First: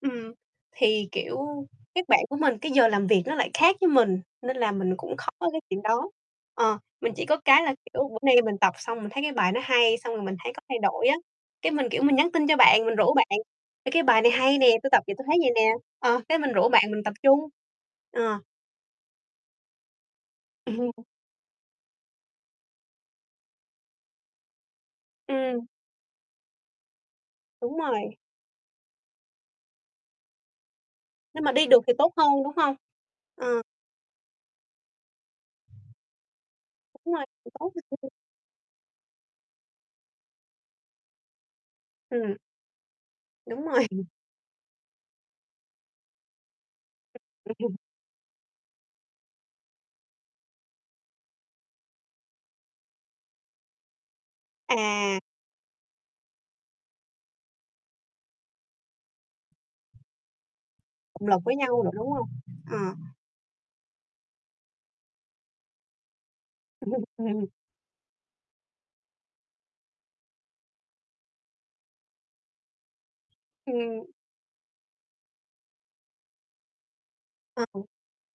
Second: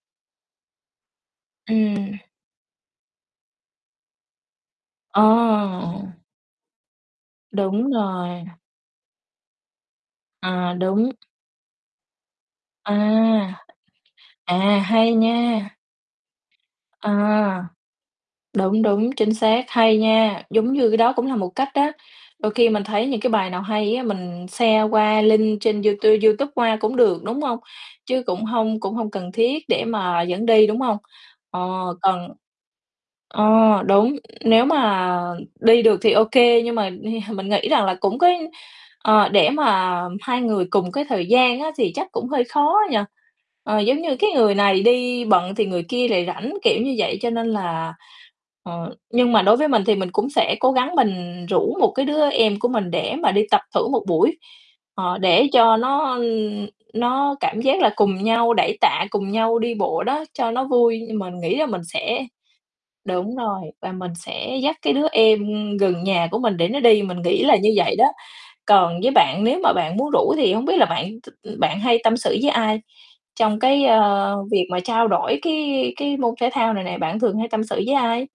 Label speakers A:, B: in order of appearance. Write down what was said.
A: Ừm, thì, kiểu, các
B: Ừm.
A: bạn của mình cái giờ làm việc nó lại khác với mình, nên là mình cũng
B: Ờ.
A: khó cái chuyện đó, ờ, mình chỉ có cái là,
B: Đúng
A: kiểu, bữa nay
B: rồi.
A: mình tập xong mình thấy cái bài nó hay xong rồi mình thấy có
B: À,
A: thay đổi
B: đúng.
A: á, cái mình, kiểu, mình nhắn tin cho bạn mình rủ bạn:
B: À,
A: "Ê, cái bài này hay nè,
B: à,
A: tôi tập
B: hay
A: về tôi thấy vầy
B: nha.
A: nè." ờ, cái mình rủ bạn mình tập chung,
B: À.
A: ờ.
B: Đúng, đúng, chính xác, hay nha. Giống như cái đó cũng là một cách á, đôi khi mình thấy những cái bài nào hay á, mình share qua link
A: Ừm.
B: trên du tu Youtube qua cũng được, đúng hông?
A: Đúng rồi.
B: Chứ cũng hông cũng hông cần thiết để mà dẫn đi, đúng hông?
A: Nhưng mà
B: Ờ,
A: đi được thì tốt hơn,
B: còn
A: đúng hông?
B: ờ,
A: Ờ.
B: đúng, nếu mà đi được thì OK, nhưng mà
A: Đúng rồi,
B: [unintelligible] mình nghĩ rằng là
A: [unintelligible]
B: cũng có ờ, để mà hai người cùng cái thời gian á, thì chắc cũng
A: Ừm.
B: hơi khó ấy nhỉ,
A: Đúng
B: ờ,
A: rồi.
B: giống như cái người này đi bận thì người kia lại rảnh, kiểu như vậy, cho nên là ờ, nhưng mà đối với mình thì mình cũng sẽ cố gắng mình rủ một cái đứa em của mình để mà đi tập thử một buổi, ờ,
A: À.
B: để cho nó, ừm, nó cảm giác là cùng nhau đẩy tạ, cùng nhau đi bộ đó cho nó vui nhưng
A: Động
B: mình
A: lực
B: nghĩ
A: với
B: là mình
A: nhau nữa, đúng
B: sẽ
A: hông? Ờ.
B: đúng rồi, và mình sẽ dắt cái đứa em gần nhà của mình để nó đi, mình nghĩ
A: Ừm.
B: là như vậy đó. Còn với bạn nếu mà bạn muốn rủ thì hổng biết là bạn t bạn hay tâm sự với ai trong cái,
A: Ừm.
B: ờ, việc mà trao đổi cái cái môn thể thao này nè bạn thường hay tâm
A: Ờ.
B: sự với ai?